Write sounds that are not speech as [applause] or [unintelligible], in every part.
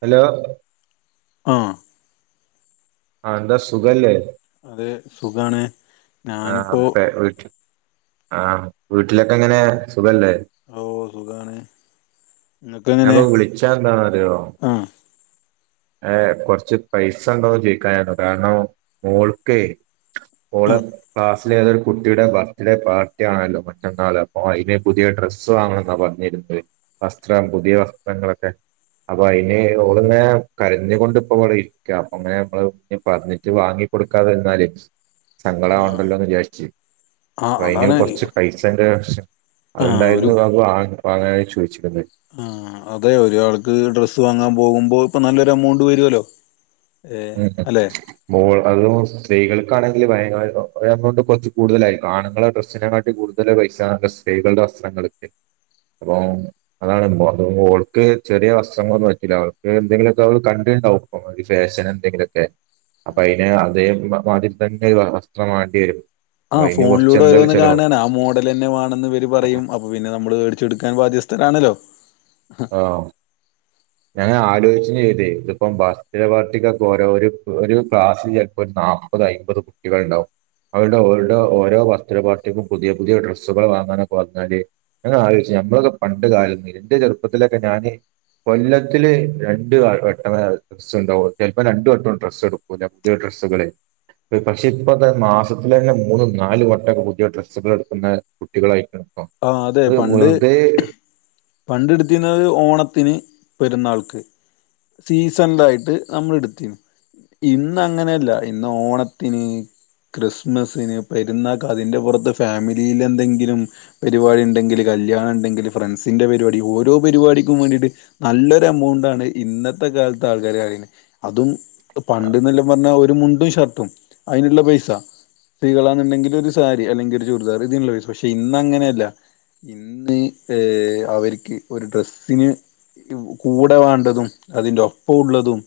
Hello ആഹ് ആഹ് എന്താ സുഖല്ലേ അതെ സുഖാണ് ആ് ഞാനിപ്പോ അവ്ത്തെ വീട്ട ആ വീട്ടിലൊക്കെ എങ്ങനെ സുഖല്ലേ ഓ സുഖാണ് ഇങ്ങക്ക് എങ്ങനെ ഞപ്പൊ വിളിച്ചാ എന്താ ന്ന് അറിയോ ആഹ് ഏ കൊറച്ച് പൈസ ഉണ്ടോന്ന് ചോയിക്കാ കാരണം മോൾക്ക ഓള ആഹ് ഫാസൽ ചെയത ഒരു കുട്ടിയുടെ ബർത്ത്ഡേ പാർട്ടി ആണല്ലോ മറ്റന്നാൾ അപ്പൊ അതിന് പുതിയ ഡ്രസ്സ് വാങ്ങണെന്നാ പറഞ്ഞഞ് വസ്ത്രം പുതിയ വസ്ത്രങ്ങളൊക്കെ അപ്പൊ അതിന് അവഓളങ്ങെ കരന്നൊണ്ട് ഇപ്പൊ അവള ഇരിക്ക അപ്പൊ അങ്ങനെ നമ്മള് പറഞ്ഞിട്ട് വാങ്ങി കൊടുക്കാതൊല് സങ്കട ആഹ് ച ആഹ് അ അന് അതാണ് കൊറച്ച് പൈസന്റെ ആഹ് അതുണ്ടായിരുന്നു ബാബു വാങ്ങാനായി ചോദിച്ചിരു ന്നത് ആ അതെ ഒരാൾക്ക് ഡ്രസ്സ് വാങ്ങാൻ പോകുമ്പോ ഇപ്പൊ നല്ലൊരു എമൗണ്ട് വരുവല്ലോ ഏഹ് അല്ലെ മോൾ അത സ്ത്രീകൾ ണെങ്കിൽ ഭയ എമൗണ്ട് കുറച്ച് കൂടുതലായി ആണുങ്ങളുടെ ഡ്രസ്സിനെട്ടി കൂടുതൽ പൈസ സ്ത്രീകളുടെ വസ്ത്രങ്ങളക്ക് അപ്പം അതാണ് അവൾക്ക് ചെറിയ വസ്ത്രങ്ങൊന്നന്ന് വെച്ചില്ല അവക്ക് എന്തെങ്കിലുമൊക്കെ അവ കണ്ട ഫാഷൻ എക്കെ അപ്പൊ അതിന് അതേ മാതിരി തന്നെ വസ്ത്രം വണ്ടി വരും ആ അപ്പൊ അതിന് കുറച്ച് ഫോണിലൂടെ എന്തായാലും ഓരോന്ന് ചെലവാകും കാണാന ആ മോഡൽ തന്നെേണെന്ന്വര് പറയും അപ്പൊ പിന്നെ നമ്മള് മേടിച്ചെടുക്കാൻ ബാധ്യ രാണല്ലോ ആഹ ഞങ്ങ ആരോ ച്ച ചെയ്ത ഇപ്പ ബ പാർട്ടിക്ക ഓരോ ഒരു ക്ലാസ്സ് ചിലപ്പോ നാപ്പത് അമ്പത് കുട്ടികൾണ്ടാവും അവരുടെ ഓടെ ഓരോ ബർത്ത്ഡേ പാർട്ടിക്കും പുതിയ പുതിയ ഡ്രസ്സുകൾ വാങ്ങാനൊക്കെ പറഞ്ഞാല് ങ്ങെ ആലോചിച്ച ഞമ്മളൊക്കെ പണ്ട് കാലം എന്റെ ചെറുപ്പത്തിലൊക്കെ ഞാന് കൊല്ലത്തില് രണ്ട വട്ട ഡ്രസ്സ് ഉണ്ടാവും ചിലപ്പോ രണ്ട വട്ടവും ഡ്രസ്സ് എടുക്കൂ പുട്ട സടെ പക്ഷെ ഇപ്പൊ മാസത്തില തന്നെ മൂന്നും നാല് വട്ടംൊക്കെ പുതിയ ഡ്രസ്സുകൾ എടുക്കുന്ന കുട്ടികളായിരിക്കണം ആഹ അതെ പണ്ട് പണ്ട്ടുത്ത് റ്റുന്നത് ഓണത്തിന് പെരുന്നാൾക്ക് സീസണില ആായിട്ട് നമ്മൾ എടുത്തിും ഇന്ന അങ്ങനെയല്ല ഇന്ന് ഓണത്തിന് ക്രിസ്മസിന് പെരുന്നാ അതിന്റെ പുറത്ത് ഫാമിലിൽ എന്തെങ്കിലും പരിപാടി ഉണ്ടെങ്കിൽ കല്യാണം ഉണ്ടെങ്കിൽ ഫ്രണ്ട്സിന്റെ പരിപാടി ഓരോ പരിപാടിക്കും വേണ്ടിയിട്ട് നല്ലൊരു എമൗണ്ട് എണ് ഇന്നത്തെ കാലത്ത് ആൾക്കാര കെ അതും പണ്ടെന്നെല്ലാം പറഞ്ഞാ ഒരു മുണ്ടും ഷർട്ടും അതിനുള്ള പൈസ ശ്രീകള എന്നുണ്ടെങ്കിൽ ഒരു സാരി അല്ലെങ്കിൽ ഒരു ചൂരിദാർ ഇതിനുള്ള പൈസ പക്ഷെ ഇന്ന അങ്ങനെ ഇന്ന് ഏ അവർക്ക് ഒരു ഡ്രസിന് കൂടെ വേണ്ടതും അതിന്റെ ഒപ്പംള്ളതും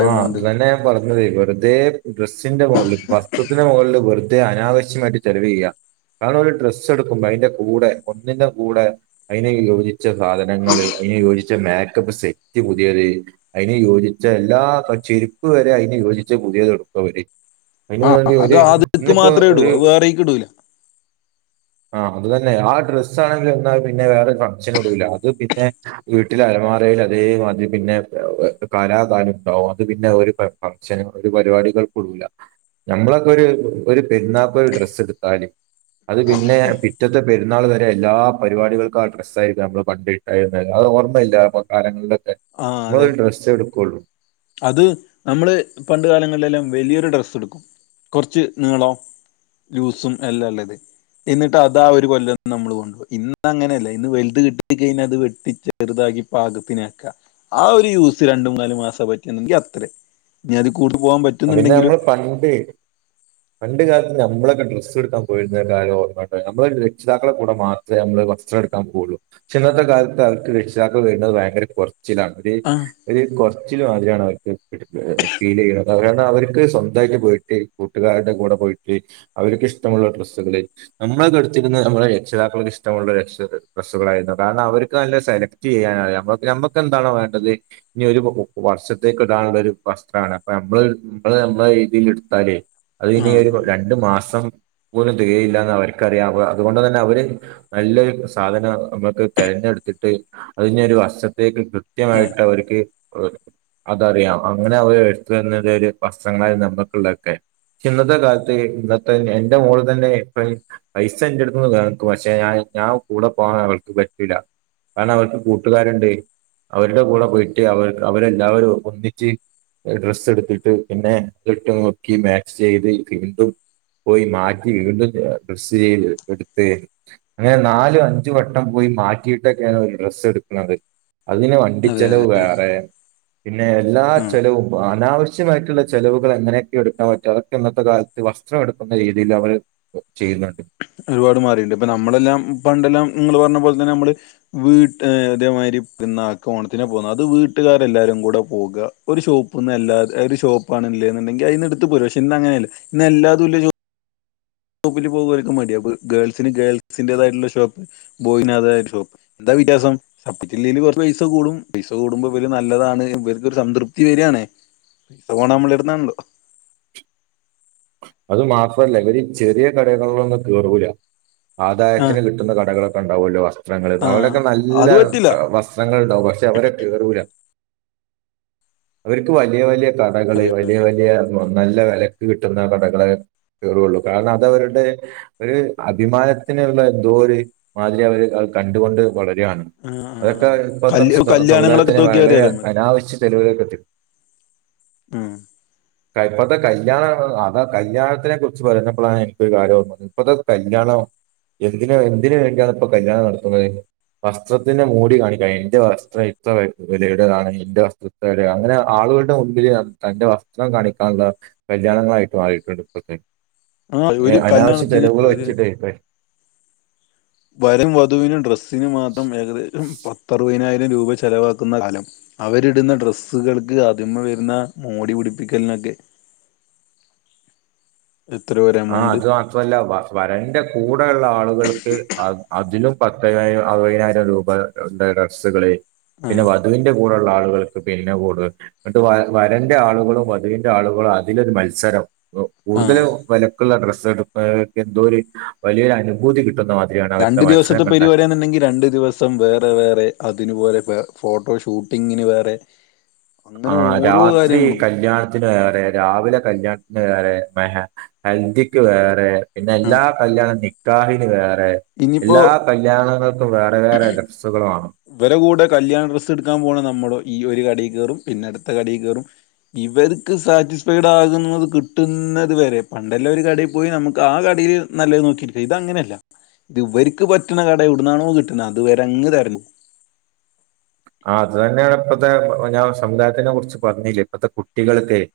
ആഹ അത്തന്നെ പറഞ്ഞത്േ വെറുതെ ഡ്രെസിന്റെ മുകളിൽ വസ്ത്രത്തിന്റെ മുകളിൽ വെറുതെ അനാവശ്യമായിട്ട് ചെലവ ചെയ്യുക കാരണം ഒരു ഡ്രസ്സ് എടുക്കുമ്പോ അതിന്റെ കൂടെ ഒന്നിന്റെ കൂടെ അതിനെ യോജിച്ച സാധനങ്ങള്ൾ അതിനന് യോജിച്ച മാക്കപ്പ് സെറ്റ് പുതിയത് അതിനന് യോജി എല്ലാ ചെരുപ്പ് വരെ അതിന് യോജിച്ച് പുതിയത്ൊടുക്കവര് ആ അതിനന്ുവേണ്ടി അത് ഒരു ആദ്യക്ക് ഇന്നിപ്പോൊ മാത്രമേ ഇടൂ ഒരു അത് വേറേക്ക് ഇടൂല ആഹ അത്തന്നെ ആ ഡ്രസ്സ് ആണെങ്കിൽ ഒാ പിന്നെ വേറെ ഫംഗ്ഷൻ ഇടൂല അത് പിന്നെ വീട്ടിൽ അരമാറയിൽ അതേ മതി പിന്നെ പിന്നെ കലാകാലം ഉണ്ടാവും അത് പിന്നെ ഒരു ഭച്ചന ഒരു പരിപാടികൾക്കടൂല മ്മളൊക്കെ ഒരു ഒരു പെരുന്നാപ്പ ഒരു ഡ്രസ്സ് എടുത്താലും അത് പിന്നെ പിറ്റത്തെ പെുന്നാൾ വരെ എല്ലാ പരിപാടികൾക്കും ആ ഡ്രസ്സ ആായിരിക്ക നമ്മള് പണ്ടട്ടായി ഓർമ്മയില്ലപ്പ കാലങ്ങളിലൊക്കെ ആ അതെ മുതൽ ഡ്ര എടുക്കുകയുള്ളൂ അത് നമ്മള് പണ്ട കാലങ്ങളിലെല്ലാം വലിയൊരു ഡ്രസ്സ് എടുക്കും കുറച്ച് നിളോ ലൂസും എല്ലാം ഉള്ളത് എന്നിട്ട് അതാ ഒരു കൊല്ലന്ന് നമ്മൾ കൊണ്ടപോകയി ഇന്ന് അങ്ങനെയല്ല ഇന്ന് വലുത് കിട്ടി കഴിഞ്ഞ അത് വെട്ടിച്ചെുത [unintelligible] ആ ഒരു യുസ് രണ്ടും മൂന്നാല് മാസം പറ്റുന്നെങ്കിൽ അത്രയും ഇനി അതി കൂ പിന്നെ നമ്മള് പണ്ട് പണ്ട് ക നമ്മളൊക്കെ ഡ്രസ്സ് എടുക്കാൻ പോരുന്ന കാര്യം ഓമ്മോട്ട നമ്മ രക്ഷിതാക്കള കൂടെ മാത്രമേ നമ്മള് വസ്ത്ര എടുക്കാൻ പോയുള്ളൂ ചന്നത്തെ അതെ കാലത്ത് അവർക്ക് രക്ഷിതാക്ക കഴിയുന്നത് ഭയങ്കര കുറച്ച ആ കൊ കൊറച്ചില് മാതിരിണ് അവർക്ക് ഫീൽ ചെയ്യുന്നത് കണം അവർക്ക് സ്വന്തമായിട്ട് പോയിട്ട് കൂട്ടുകാരുടെ കൂടെ പോയിട്ട് അവർക്ക് ഇഷ്ടമുള്ള ഡ്രസ്സുകള് നമ്മള് കടുത്തിരുന്ന നമ്മളെ രക്ഷിതാക്കൾക്ക് ഇഷ്ടമുള്ള ര ബസ്സുകളായിരുന്നു കാരണം അവർക്ക് നല്ല സെലക്ട് ചെയ്യ നമ്മുക്ക് എന്താണോ വേണ്ടത് ഇനി ഒരു വർഷത്തേക്ക് ഇടാനുള്ള ഒരു വസ്ത്രണ് നമ്മള് നമ്മള് നമ്മള രീതിൽ എടുത്താല് അത് ആ ഇനി ഒരു രണ്ടു മാസം പോന്നും തികയില്ലന്ന് അവർക്ക്റിയാം അ അതുകൊണ്ട് തന്നെ അവര് നല്ലൊരു സാധനം നമ്മുക്ക് താ എടുട്ട് അ ഇനി ഒരു വർഷത്തേക്ക് ആ കൃത്യമായിട്ട് ആ അവർക്ക് അത അറിയാം അങ്ങനെ അവര് ര ഒരു വസ്ത്രങ്ങളായി നമ്മുക്കുള്ളതൊക്കെ ഇന്നത്തെ കാലത്ത് ഇന്നത്തെ എന്റെ മോള തന്നെ ഇപ്പ പൈസ എൻന്റെറ അടുത്തുന്ന് കേക്കും പക്ഷെ ഞാൻ ഞാൻ കൂടെ പോകാൻ അവൾക്ക് പറ്റില്ല ആ കാരണം അവർക്ക് കൂട്ടുകാരുണ്ട് അവരുടെ കൂടെ പോയിട്ട് അവർ അവരെല്ലാവരും ഒന്നിച്ച് ഡ്രസ്സ് എടുത്തിട്ട് പിന്നെ ഇട്ട് നോക്കി മാച്ച് ചെയ്ത് വീണ്ടും പോയി മാറ്റി വീണ്ടും ഡ്രസ് എടുത്ത് അങ്ങനെ നാലും അഞ്ചു വട്ടം പോയി മാറ്റിയിട്ടൊക്കെയ ഡ്രസ്സ് എടുക്കുന്നത് അതിന് വണ്ടി അതെ അതെ ചെലവ് വേറെ പിന്നെ എല്ലാ ആ ചെലവും അനാവശ്യമായിട്ടുള്ള ചെലവുകൾ എങ്ങനെയൊക്കെ എടുക്കാൻ പറ്റും അതൊക്കെ ഇന്നത്തെ കാലത്ത് വസ്ത്രം എടുക്കുന്ന രീതിയിൽ അവര് ചെയ്യുന്നുണ്ട് ഒരുപാട് മാറിട്ടു ണ്ട്ഇപ്പൊ നമ്മളെല്ലാം പണ്ടെല്ലാം നിങ്ങൾ പറഞ്ഞ പോലെ തന്നെ നമ്മള് വീട്ട ഇതേ മാതിരി പിന്നെ ഓണത്തിനാണ് പോവുന്നത് അത് വീട്ടുകാരെല്ലാവാരും കൂടെ പോവുക ഒരു ഷോപ്പ നിന്ന്ല്ലാ ഷോപ്പാണ് ഇല്ലെന്നുണ്ടെങ്കിൽ അതി എടുത്ത് പോരാ പക്ഷെ ഇന്ന് അങ്ങനെയല്ല ഇന്ന്ല്ലാതുള്ള- ഷോപ്പിൽ പോകുക മടി ഗേൾസിന് ഗേൾസിന്റേതായിട്ടുള്ള ഷോപ്പ് ബോയിന് ഷോപ്പ് എന്താല- വ്യത്യാസം സപ്പറ്റില്ല [unintelligible] ല് കുറ പൈസ കൂടും പൈസ കൂടുമ്പോ ഇവര് നല്ലതാണ് ഇവർക്കൊരു സംതൃപ്തി വരിയാണ് പൈസ പോണ നമ്മള ടുത്തുന്നു ണല്ലോ അത് മാത്രല്ല ഇവര് ചെറിയ കടകളിലൊന്നും കേറൂ ല ആഹ് ആദായത്തിന് കിട്ടുന്ന കടകളൊക്കെ ഉണ്ടാവുമല്ലോ വസ്ത്രങ്ങൾ ആഹ് അവലൊക്കെ നല്ല അത് പറ്റില്ല വസ്ത്രങ്ങൾ ഉണ്ടാവും പക്ഷെ- അവര കേറൂല അവർക്ക് വലിയ വലിയ കടകള് അതെ വലിയ വലിയ- നല്ല വിലക്ക് കിട്ടുന്ന കടകളെ- കേറുള്ളു കാരണം അതവരുടെ ഒരു അഭിമാനത്തിനുള്ള എന്തോ ഒരു മാതിരി അവര്- കണ്ടുകൊണ്ട് വളരും ആഹ് അതൊക്കെ ആഹ് ഇപ്പൊത്തെ കല് കല്യാണങ്ങളൊക്കെ സമുദായത്തിന് എടുത്ത് നോക്കിയാ വളരെ അറിയാലോ നമ്മക്ക് അനാവശ്യ ചെലവിലേക്ക്എത്തിക്കും ഉം കൈപ്പത്തെ കല്യാണ അതാ കല്യാണത്തിനെ കുറിച്ച് പറഞ്ഞപ്പോഴാണ് എനിക്കൊരു കാര്യം ഓർമ്മവരൂ ന്നത് ഇപ്പത്തെ കല്യാണം എന്തിന എന്തിന് വേണ്ടിയാണ് ഇപ്പോ കല്യാണം നടത്തുന്നത് വസ്ത്രത്തിന്റെ മൂടി കാണിക്കാൻ എന്റെ വസ്ത്രം ഇത്രവിലയുടെയാ ണ് എന്റെ വസ്ത്രം ഇത്ര അങ്ങനെ ആ- ആളുകളുടെ മുൻപില് തന്റെ വസ്ത്രം കാണിക്കാനുള്ള പ്രചാരണങ്ങളായിട്ട് മാറിയിട്ടുണ്ട് ഇപ്പോഴത്തെേ ആഹ് ങേ ഒരു അനാവശ്യ കല്യാണത്തിന് ചെലവുകൾ ഒരു വെച്ചിട്ടേ ഇപ്പ- വരൻ വധുവിനും ഡ്രെസ്സിന് മാത്രം ഏകദേശം- പത്തറുപതിനായിരം രൂപ ചെലവാക്കുന്ന കാലം അവരിടുന്ന ഡ്രസ്സുകൾക്ക് അതിമ വരുന്ന- മോടി പിടിപ്പിക്കലിനൊക്കെ എത്രയോ ഒരു ആ എമൗണ്ട് അത് മാത്രല്ല വരന്റെ കൂടെയു ള്ള ആളുകൾക്ക്ആ അതിലും പത്തം അറുപതിനായിരം രൂപ യുടെ ഡ്രസ്സുകള് പിന്നെ ആഹ് വധുവിന്റെ കൂടെ- ആളുകൾക്ക് പിന്നെ കൂടുൽ എന്നിട്ട് വരന്റെ ആളുകളും വധുവിന്റെ ആളുകളും അതിലൊരു മത്സരം ആഹ് കൂടുതലും വിലക്കുള്ള ഡ്രസ്സ് എടുക്കുന്നെ എന്തോ ഒരു വലിയൊരു അനുഭൂതി കിട്ടുന്ന മാതിരി രണ്ടു ദിവസത്തെ പരിപാടി ആണെ ന്നുണ്ടെങ്കിൽ രണ്ടു ദിവസം വേറെ വേറെ അതിനപോലെ ഫോട്ടോ ഷൂട്ടിങ്ങിന് വേറെ ആ അങ്ങനെ ഓരോ രാത്രി കാര്യങ്ങളും കല്യാണത്തിന്റെവേറെ രാവിലെ കല്യാണ വേറെ മെഹ ഹൽദിക്ക് വേറെ പിന്നെ എല്ലാ ആഹ് കല്യാണം നിക്കാഹിന് വേറെ ഇനിയിപ്പോ എല്ലാ കല്യാണങ്ങൾക്കും വേറെ വേറെ ഡ്രെസ്സുകളമാണ് ഇവരെ കൂടെ കല്യാണഡ്രസ്സ്‌ എടുക്കാൻ പോണ നമ്മൾ ഈ ഒരു കടയിൽ കയറും പിന്നെ അടുത്ത കടയിൽ കയറും ഇവ- ശരിക്കും സാറ്റിസ്ഫൈഡ ആകുന്നത് കിട്ടുന്നത് വരെ പണ്ടെല്ലാം ഒരു കടയിൽ പോയി നമുക്ക് ആ കടയിൽ നല്ല നോക്കിരിക്ക ഇത് അങ്ങനെയല്ല ഇത് ഇവർക്ക് പറ്റുന്ന കട ഇടുന്നാണോ കിട്ടുന്നത് അതുവരെ അങ്ങ് തെരഞ്ഞോ ആ അത് ത ന്നെയാണ് ഇപ്പത്തെ ഞാൻ സമുദായത്തിനെ കുറിച്ച് പറഞ്ഞില്ല ഇപ്പത്തെ കുട്ടികൾക്കെ-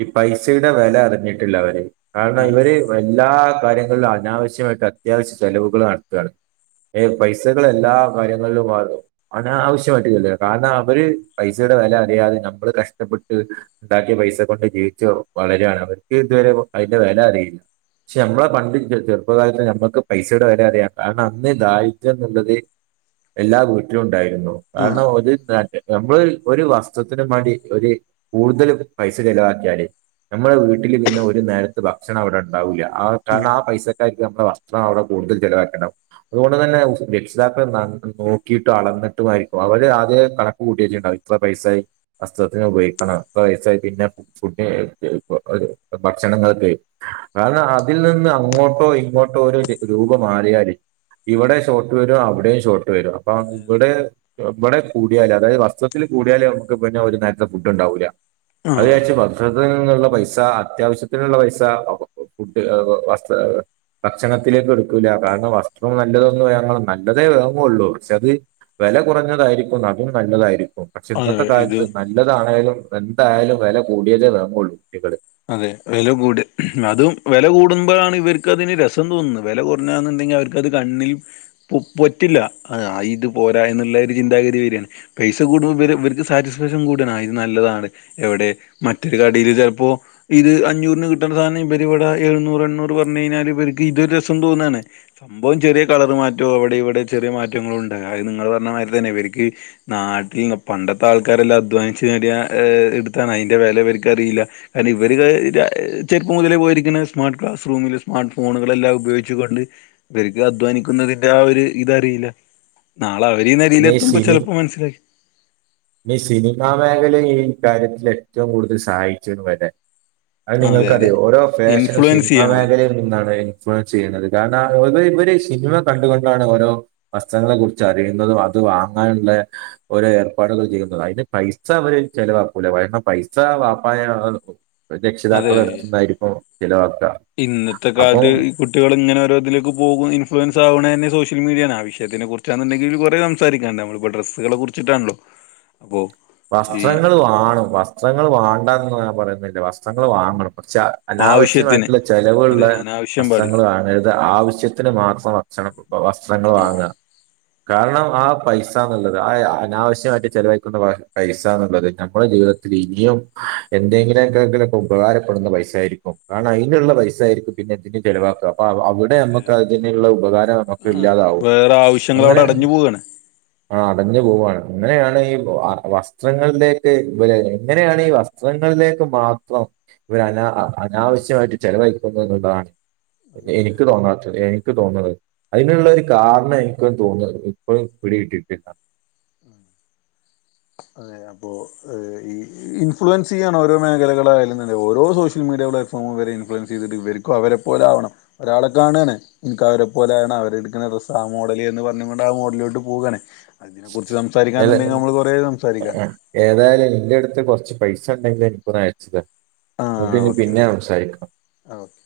ഈ പൈസയുടെ വില അറിഞ്ഞിട്ടില്ല അവര് കാരണം ആ ഇവര് എല്ലാ കാര്യങ്ങളിൽ അനാവശ്യമായിട്ട് അത്യാവശ്യ ചെലവുകൾ നടത്തുകയാണ് ഏ പൈസകൾ എല്ലാ കാര്യങ്ങളിലും ആകും ആനാവശ്യ ചെലവായിക്കുക കാരണം അവര് പൈസയുടെ വില അറിയാതെ നമ്മൾ കഷ്ടപ്പെട്ട് ഉണ്ടാക്കിയ പൈസ കൊണ്ട്ജീവി- വളരെയാണ് അവർക്ക് ഇതുവരെ അതിന്റെ വില അറിയില്ല പക്ഷെ നമ്മളെ പണ്ട് ചെറുപ്പകാലത്ത് നമ്മക്ക് പൈസയുടെ വില അറിയാം കാരണം അന്ന് ദാരിദ്ര്യം എന്നുള്ളത് എല്ലാ വീട്ടിലും ഉണ്ടായിരുന്നു ആ കാരണം ഒരുട്ട നമ്മള് ഒരു വസ്ത്രത്തിന് മാ ണ്ടി ഒരു കൂടുതൽ പൈസ ചിലവാക്കിയാല് നമ്മള വീട്ടില് പിന്നെ ഒരു നേരത്ത് ഭക്ഷണം അവിടെ ഉണ്ടാവൂല്ല കാരണം ആ പൈസ- ന വസ്ത്രം അവിടെ കൂടുതൽ ചിലവാക്കണ്ടാവും അതുകൊണ്ട് തന്നെ രക്ഷിതാക്കൾ നോക്കിയിട്ട് അള- എന്നിട്ടും മായിരിക്കും അവര് ആദ്യേ കണക്ക് കൂട്ടിയിട്ട്ണ്ടാവും ഇത്ര പൈസായി വസ്ത്രത്തിനുപയോഗിക്കണം ത്ര പൈസായി പിന്നെ ഫു [unintelligible] ഭക്ഷണങ്ങൊക്കെ കാരണം അതിൽ നിന്ന് അങ്ങോട്ടോ ഇങ്ങോട്ടോ രൂപമാറിയാല് ഇവിടെ ഷോർട്ട് വരും അവിടെയും ഷോർട്ട് വരും അപ്പൊ അതെ അതെ വടെ വടെ കൂടിയാൽ അതായത് വസ്ത്രത്തിൽ കൂടിയാല് നമുക്ക് പിന്നെ ഒരു നേരത്തെ ഫുഡ് ഉണ്ടാവൂല്ല ആ അത് ജാർച്ച [unintelligible] ള്ള പൈസ അത്യാവശ്യത്തിനുള്ള പൈസ ഫുഡ് വസ് ഭക്ഷണത്തിലേക്ക് എടുക്കൂല്ല കാരണം വസ്ത്രം നല്ലതൊന്നും ഞങ്ങൾ നല്ലതേ ങ്ങോള്ളൂ ക്ഷെ അത് വെല കുറഞ്ഞതായിരിക്കും അതും നല്ലതായിരിക്കും പക്ഷെ അതെ ഇന്നത്തെ ഇത് കാലത്ത് നല്ലതാണേലും എന്തായാലും വെല കൂടിയതേ വാങ്ങൊള്ളൂ ഇങ്ങൾ അതെ വെല കൂടി അതും വെല കൂടുമ്പോഴാണ് ഇവർക്കതിന് രസം തോന്നുന്നത് വില കുറഞ്ഞ ന്ന് ഞ വർക്കത് കണ്ണിൽ പു പൊറ്റില്ല ആ ഇത് പോരാ എന്നുള്ള രു ചിന്താഗതി വെരാണ് പൈസ കൂടുമ്പ പിന്നെ വർക്ക് സാചി ഫാഷൻ കൂടാണ് ആ ഇത് നല്ലതാണ് എവിടെ മറ്റൊരു കടീൽ ചെൽപ്പോ ഇത് അഞ്ഞൂർന് കിട്ടണ സാനെ ബര് വടെ എഴുന്നൂറ് എണ്ണൂറ് പർഞയ്ഞ്ഞാല് ഇവർക്ക് ഇത് രസം തോന്നാണ് മ്പോ ചെറ്യേ കളർ മാറ്റോം വടിം വിടിം ചെറ്യേ മാറ്റങ്ങളോ ണ്ടാക അഹ് നിങ്ങൾ പറഞ്ഞ മാതിരി തന്നെ വർക്ക് നാ ട്ടിൽന് പണ്ടത്താൾക്കാരെല്ലാം അധ്വാനിച്ച് നേടിയ ഇട്ത്താണ് അയ്ന്റെ വെല വർക്കറീല. അയ്‌ന് വര് ക ര ചെർപ്പം മുതലേ പോയിരിക്ക്ണെ സ്മാർട്ട് ക്ലാസ് റൂമിൽ സ്മാർട്ട് ഫോണുകളെല്ലാം ഉപയോഗിച്ചുകൊണ്ട് വർക്ക് അധ്വാനിക്കുന്നതിന്റെ ആ ഒരു ഇതറീല്ല പിന്നെ ഈ സിനി മനസ്സിലാക്കി ഈ സിനിമാ മേഖലയി ക്കാര്യത്തിൽ ഏറ്റവും കൂടുതൽ സഹായിച്ചീണ് വരെ അഹ് അതെ അതെ നിങ്ങൾക്കറിയോ ഓരോ ഫാഷനും ഇൻഫ്ലുവൻസ് സിനിമാ ചെയ്യാണ് ഇവര് മേഖലയിൽ നിന്നാണ് ഇൻഫ്ലുവൻസെയ്യ്ണത്. കാരണം ത് ഇവര് സിനിമ കണ്ടുകൊണ്ടാണ് ഓരോ വസ്ത്രങ്ങളെ കുറിച്ച് അറിയ ന്നതും അത് വാങ്ങാനുള്ള ഓരോ ഏർപ്പാടുകൾ ചെയ്യുന്നത് അയ്ന് പൈസ വര് ചെലവാക്കൂല കാരണം പൈസ വാപ്പായോ അതെ രക്ഷിതാക്കളെ അട്ത്ത്ന്നായിരിക്കും. ഇന്നത്തെ കാൽത്ത് ഈ കുട്ടികൾ ങ്ങനെ ഓരോതിലേക്ക് പോവും ഇൻഫ്ലുവൻസ് ആവ്ണെന്നെ സോഷ്യ ൽ മീഡിയേണ് ആ വിഷയത്തിന്റെ കുർച്ചാന്ന്ണ്ടെങ്കിൽ കുറേ സംസാരിക്കാണ്ട് നമ്മൾ പ്പ ഡ്രസ്സുകളെ കുർച്ചിട്ടാണല്ലോ വസ്ത്രങ്ങൾ വാണും വസ്ത്രങ്ങൾ വാണ്ട ന്ന് ഞാൻ പറയുന്നില്ല വസ്ത്രങ്ങൾ വാങ്ങണം പക്ഷെ ആവശ്യത്തിന് അനാവശ്യമായിട്ടുള്ള അതെ ചെലവ്ള്ളെ അനാവശ്യം പാടില്ല വസ്ത്രങ്ങൾ വാങ്ങരുത് ആവശ്യത്തിന് മാത്രംവ ക്ഷണം വസ്ത്രങ്ങൾ ഉം വാങ്ങ കാരണം ആ പൈസാന്നുള്ളത് ആ അനാവശ്യായിട്ട് ചിലവഴിക്കുന്ന വ പൈസന്നുള്ളത് നമ്മളെ ജീവിതത്തിൽ ഇനിയും എന്തെങ്കിലുംക്കക്കൊക്കെ ഉപകാരപ്പെടുന്ന പൈസായിരിക്കും കാർണം അയ്നുള്ള പൈസായിരിക്കും പിന്നെ തിന് ചെലവാക്കാ പ്പ അവ്ടെ അതെ മ്മക്ക് അതിനുള്ള ഉപകാരം നമുക്ക് ആ ഇല്ലാതാവും വേറെ ആവശ്യങ്ങൾ അവിടെ അങ്ങനെ അടഞ്ഞു പോവാണ് ആ അടഞ്ഞു ഉം പോവാണ് അങ്ങനെയാണ് ഈ വ വസ് ത്രങ്ങൾലേക്ക് വൽ എങ്ങനെയാണ് ഈ വസ്ത്രങ്ങൾലേക്ക് മാത്രം വന ആ നമ്മ- അനാവശ്യമായിട്ട് ചെിലവഴിക്കുന്നുള്ളതാണ് അതെ അതെ അതെ എനിക്ക് തോന്നാത്ത എനിക്ക് തോന്ന്ണെ ഉം. അയ്ന്ള്ള ഒരു കാരണായ് - ക്ക തോന്നപ്പളും പിടി കിട്ടിട്ടില്ല അതെ അപ്പോ ഇൻഫ്ലുവൻസ് ചെയ്യാണോ രോ മേഖലകളായാലും ന്താണ് ഓരോ സോഷ്യൽ മീട്യ പ്ലാറ്റ്ഫോമും വരെ ഇൻഫ്ലുവൻസെയ്തിട്ട് വർക്കു അവരെ പോലാവണം ഒരാളെ കാണണ് ന്ക് അവരെ പോലാവണ ത്ട്ക്ക്ണ ഡ്രെസ്സ ആ മോഡല് എന്ന് പർഞ് കൊണ്ടാ മോഡ്ലോട്ട് പോകണ് അതിനെ കുറിച്ച് സംസാരിക്ക ഏത ന്ന് ണ്ടെങ്കി നമ്മൾ കൊർ ഏതായാലും ന്റെ ട്ത്ത് കൊർച്ച് പൈസ ണ്ടെങ്കിലിൽ ന്കൊന്നയച്ച് തർ ആ മ്മക്കിനി ഓക്കെ പിന്നെ ഓക്കെ സംസാരിക്കാം. ആ ഓക്കെ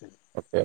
ശരി ഓക്കെ